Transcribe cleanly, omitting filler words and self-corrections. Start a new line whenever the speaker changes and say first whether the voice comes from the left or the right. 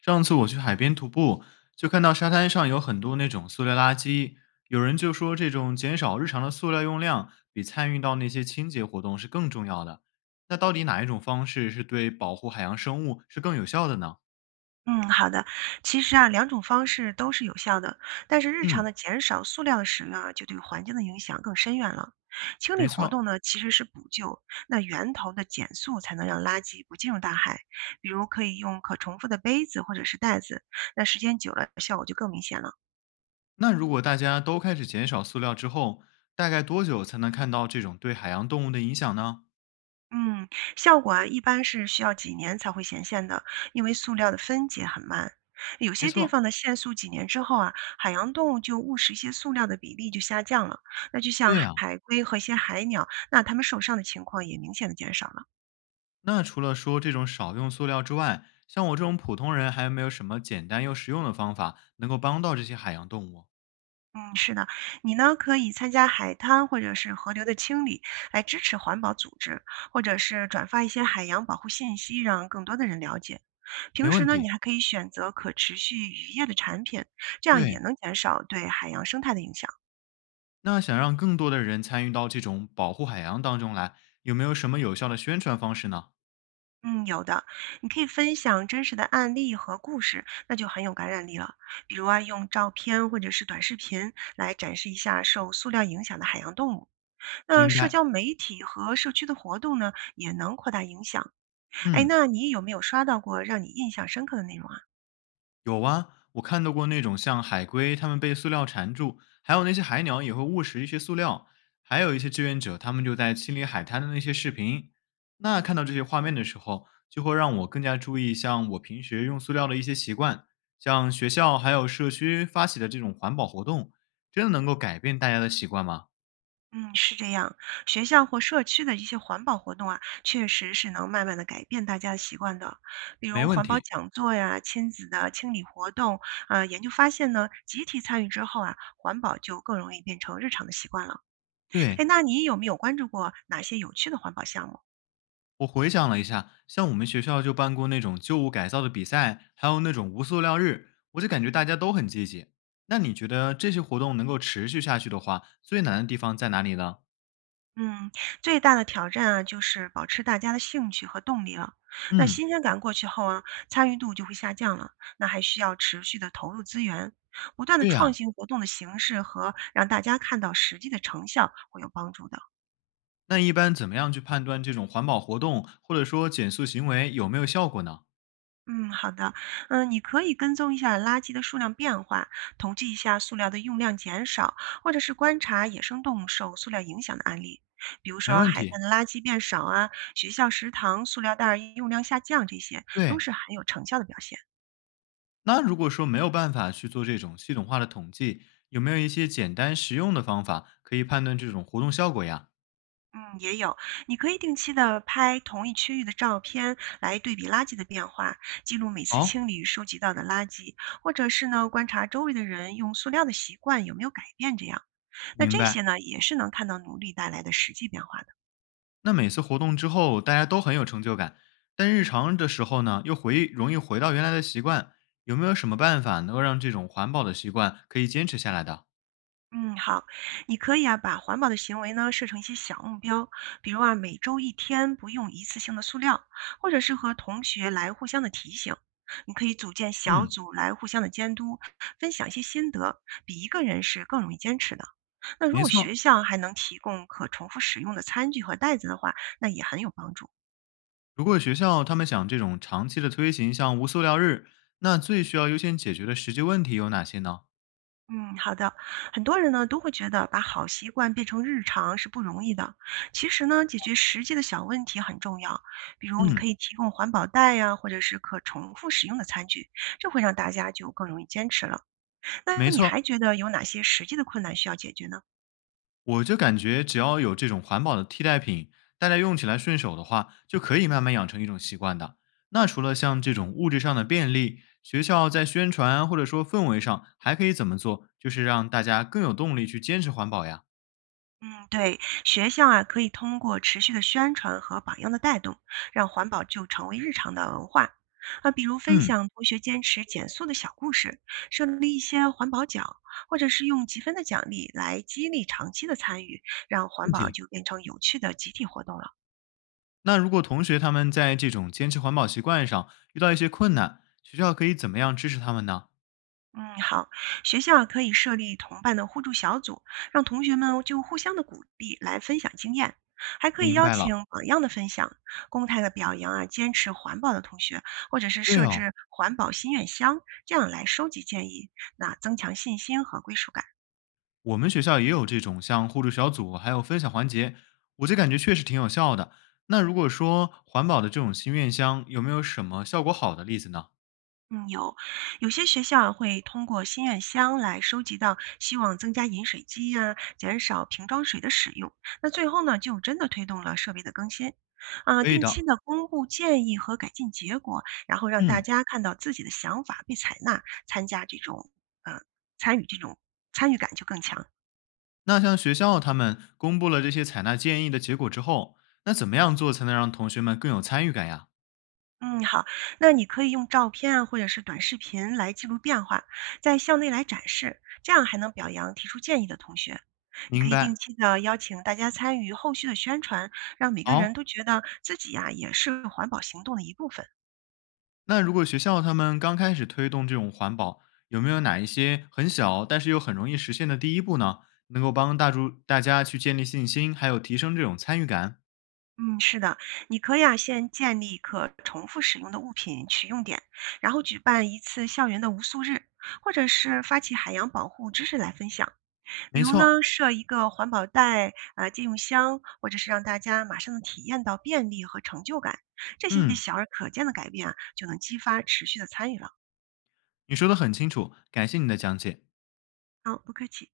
left: 上次我去海边徒步，就看到沙滩上有很多那种塑料垃圾，有人就说这种减少日常的塑料用量比参与到那些清洁活动是更重要的。那到底哪一种方式是对保护海洋生物是更有效的呢？
right: 嗯，好的。其实啊，两种方式都是有效的，但是日常的
left: 嗯，
right: 减少塑料的使用啊，就对环境的影响更深远了。清理
left: 没
right: 活
left: 错，
right: 动呢，其实是补救，那源头的减速才能让垃圾不进入大海。比如可以用可重复的杯子或者是袋子，那时间久了效果就更明显了。
left: 那如果大家都开始减少塑料之后，大概多久才能看到这种对海洋动物的影响呢？
right: 嗯，效果啊，一般是需要几年才会显现的，因为塑料的分解很慢。有
left: 没
right: 些地
left: 错，
right: 方的限塑几年之后啊，海洋动物就误食一些塑料的比例就下降了。那就像
left: 对呀、
right: 海龟和一些海鸟，那它们受伤的情况也明显的减少。
left: 那除了说这种少用塑料之外，像我这种普通人，还有没有什么简单又实用的方法能够帮到这些海洋动物？
right: 嗯，是的，你呢可以参加海滩或者是河流的清理，来支持环保组织，或者是转发一些海洋保护信息，让更多的人了解。
left: 没
right: 平时
left: 问
right: 呢，你
left: 题。
right: 还可以选择可持续渔业的产品，这样也
left: 对，
right: 能减少对海洋生态的影响。
left: 那想让更多的人参与到这种保护海洋当中来，有没有什么有效的宣传方式呢？
right: 嗯，有的，你可以分享真实的案例和故事，那就很有感染力了。比如啊，用照片或者是短视频来展示一下受塑料影响的海洋动物。那
left: 明
right: 社
left: 白。
right: 交媒体和社区的活动呢，也能扩大影响。哎，
left: 嗯。
right: 那你有没有刷到过让你印象深刻的内容啊？
left: 有啊，我看到过那种像海龟，它们被塑料缠住，还有那些海鸟也会误食一些塑料，还有一些志愿者，他们就在清理海滩的那些视频。那看到这些画面的时候，就会让我更加注意像我平时用塑料的一些习惯，像学校还有社区发起的这种环保活动，真的能够改变大家的习惯吗？
right: 嗯，是这样，学校或社区的一些环保活动啊，确实是能慢慢的改变大家的习惯的。比
left: 没
right: 如
left: 问
right: 环保
left: 题。
right: 讲座呀、亲子的清理活动，研究发现呢，集体参与之后啊，环保就更容易变成日常的习惯了。
left: 对，
right: 哎，那你有没有关注过哪些有趣的环保项目啊？
left: 我回想了一下，像我们学校就办过那种旧物改造的比赛，还有那种无塑料日，我就感觉大家都很积极。那你觉得这些活动能够持续下去的话，最难的地方在哪里呢？
right: 嗯，最大的挑战啊，就是保持大家的兴趣和动力了。那
left: 嗯，
right: 新鲜感过去后啊，参与度就会下降了。那还需要持续的投入资源，不断的
left: 对
right: 创
left: 呀、
right: 新活动的形式和让大家看到实际的成效会有帮助的。
left: 那一般怎么样去判断这种环保活动或者说减塑行为有没有效果呢？
right: 嗯，好的，嗯，你可以跟踪一下垃圾的数量变化，统计一下塑料的用量减少，或者是观察野生动物受塑料影响的案例，比如
left: 没
right: 说
left: 问
right: 海
left: 题。
right: 滩的垃圾变少啊，学校食堂塑料袋儿用量下降，这些都
left: 对，
right: 是很有成效的表现。
left: 那如果说没有办法去做这种系统化的统计，有没有一些简单实用的方法可以判断这种活动效果呀？
right: 嗯，也有，你可以定期的拍同一区域的照片来对比垃圾的变化，记录每次
left: 好，
right: 清理收集到的垃圾，或者是呢观察周围的人用塑料的习惯有没有改变这样。那
left: 明
right: 这些
left: 白。
right: 呢，也是能看到努力带来的实际变化的。
left: 那每次活动之后，大家都很有成就感，但日常的时候呢，又回容易回到原来的习惯。有没有什么办法能够让这种环保的习惯可以坚持下来的？
right: 嗯，好，你可以啊，把环保的行为呢设成一些小目标，比如啊，每周一天不用一次性的塑料，或者是和同学来互相的提醒。你可以组建小
left: 嗯，
right: 组来互相的监督，分享一些心得，比一个人是更容易坚持的。那如
left: 没
right: 果
left: 错。
right: 学校还能提供可重复使用的餐具和袋子的话，那也很有帮助。
left: 如果学校他们想这种长期的推行，像无塑料日，那最需要优先解决的实际问题有哪些呢？
right: 嗯，好的。很多人呢都会觉得把好习惯变成日常是不容易的。其实呢，解决实际的小问题很重要。比如，你可
left: 嗯，
right: 以提供环保袋呀、或者是可重复使用的餐具，这会让大家就更容易坚持了。那
left: 没
right: 你还
left: 错。
right: 觉得有哪些实际的困难需要解决呢？
left: 我就感觉只要有这种环保的替代品，大家用起来顺手的话，就可以慢慢养成一种习惯的。那除了像这种物质上的便利，学校在宣传或者说氛围上还可以怎么做，就是让大家更有动力去坚持环保呀？
right: 嗯，对，学校啊，可以通过持续的宣传和榜样的带动，让环保就成为日常的文化。啊，比如分
left: 嗯，
right: 享同学坚持减速的小故事，设立一些环保奖，或者是用积分的奖励来激励长期的参与，让环
left: 问
right: 保
left: 题。
right: 就变成有趣的集体活动了。
left: 那如果同学他们在这种坚持环保习惯上遇到一些困难，学校可以怎么样支持他们呢？
right: 嗯，好，学校可以设立同伴的互助小组，让同学们就互相的鼓励来分享经验，还可以
left: 明
right: 邀
left: 白了，
right: 请榜样的分享，公开的表扬啊，坚持环保的同学，或者是
left: 对
right: 设
left: 哦，
right: 置环保心愿箱，这样来收集建议，那增强信心和归属感。
left: 我们学校也有这种像互助小组，还有分享环节，我就感觉确实挺有效的。那如果说环保的这种心愿箱，有没有什么效果好的例子呢？
right: 嗯，有，有些学校会通过心愿箱来收集到希望增加饮水机呀、减少瓶装水的使用。那最后呢，就真的推动了设备的更新，啊、
left: 可以
right: 定期
left: 的，
right: 的公布建议和改进结果，然后让大
left: 嗯，
right: 家看到自己的想法被采纳，参加这种呃参与这种参与感就更强。
left: 那像学校他们公布了这些采纳建议的结果之后，那怎么样做才能让同学们更有参与感呀？
right: 嗯，好，那你可以用照片啊，或者是短视频来记录变化，在校内来展示，这样还能表扬提出建议的同学。你可
left: 明
right: 以定
left: 白。
right: 期的邀请大家参与后续的宣传，让每个人
left: 好，
right: 都觉得自己呀、也是环保行动的一部分。
left: 那如果学校他们刚开始推动这种环保，有没有哪一些很小但是又很容易实现的第一步呢？能够帮大助大家去建立信心，还有提升这种参与感？
right: 嗯，是的，你可以啊先建立可重复使用的物品取用点，然后举办一次校园的无塑日，或者是发起海洋保护知识来分享。比
left: 没
right: 如
left: 错，
right: 呢，设一个环保袋、啊借用箱，或者是让大家马上能体验到便利和成就感，这些
left: 嗯，
right: 小而可见的改变啊，就能激发持续的参与了。
left: 你说的很清楚，感谢你的讲解。
right: 好，不客气。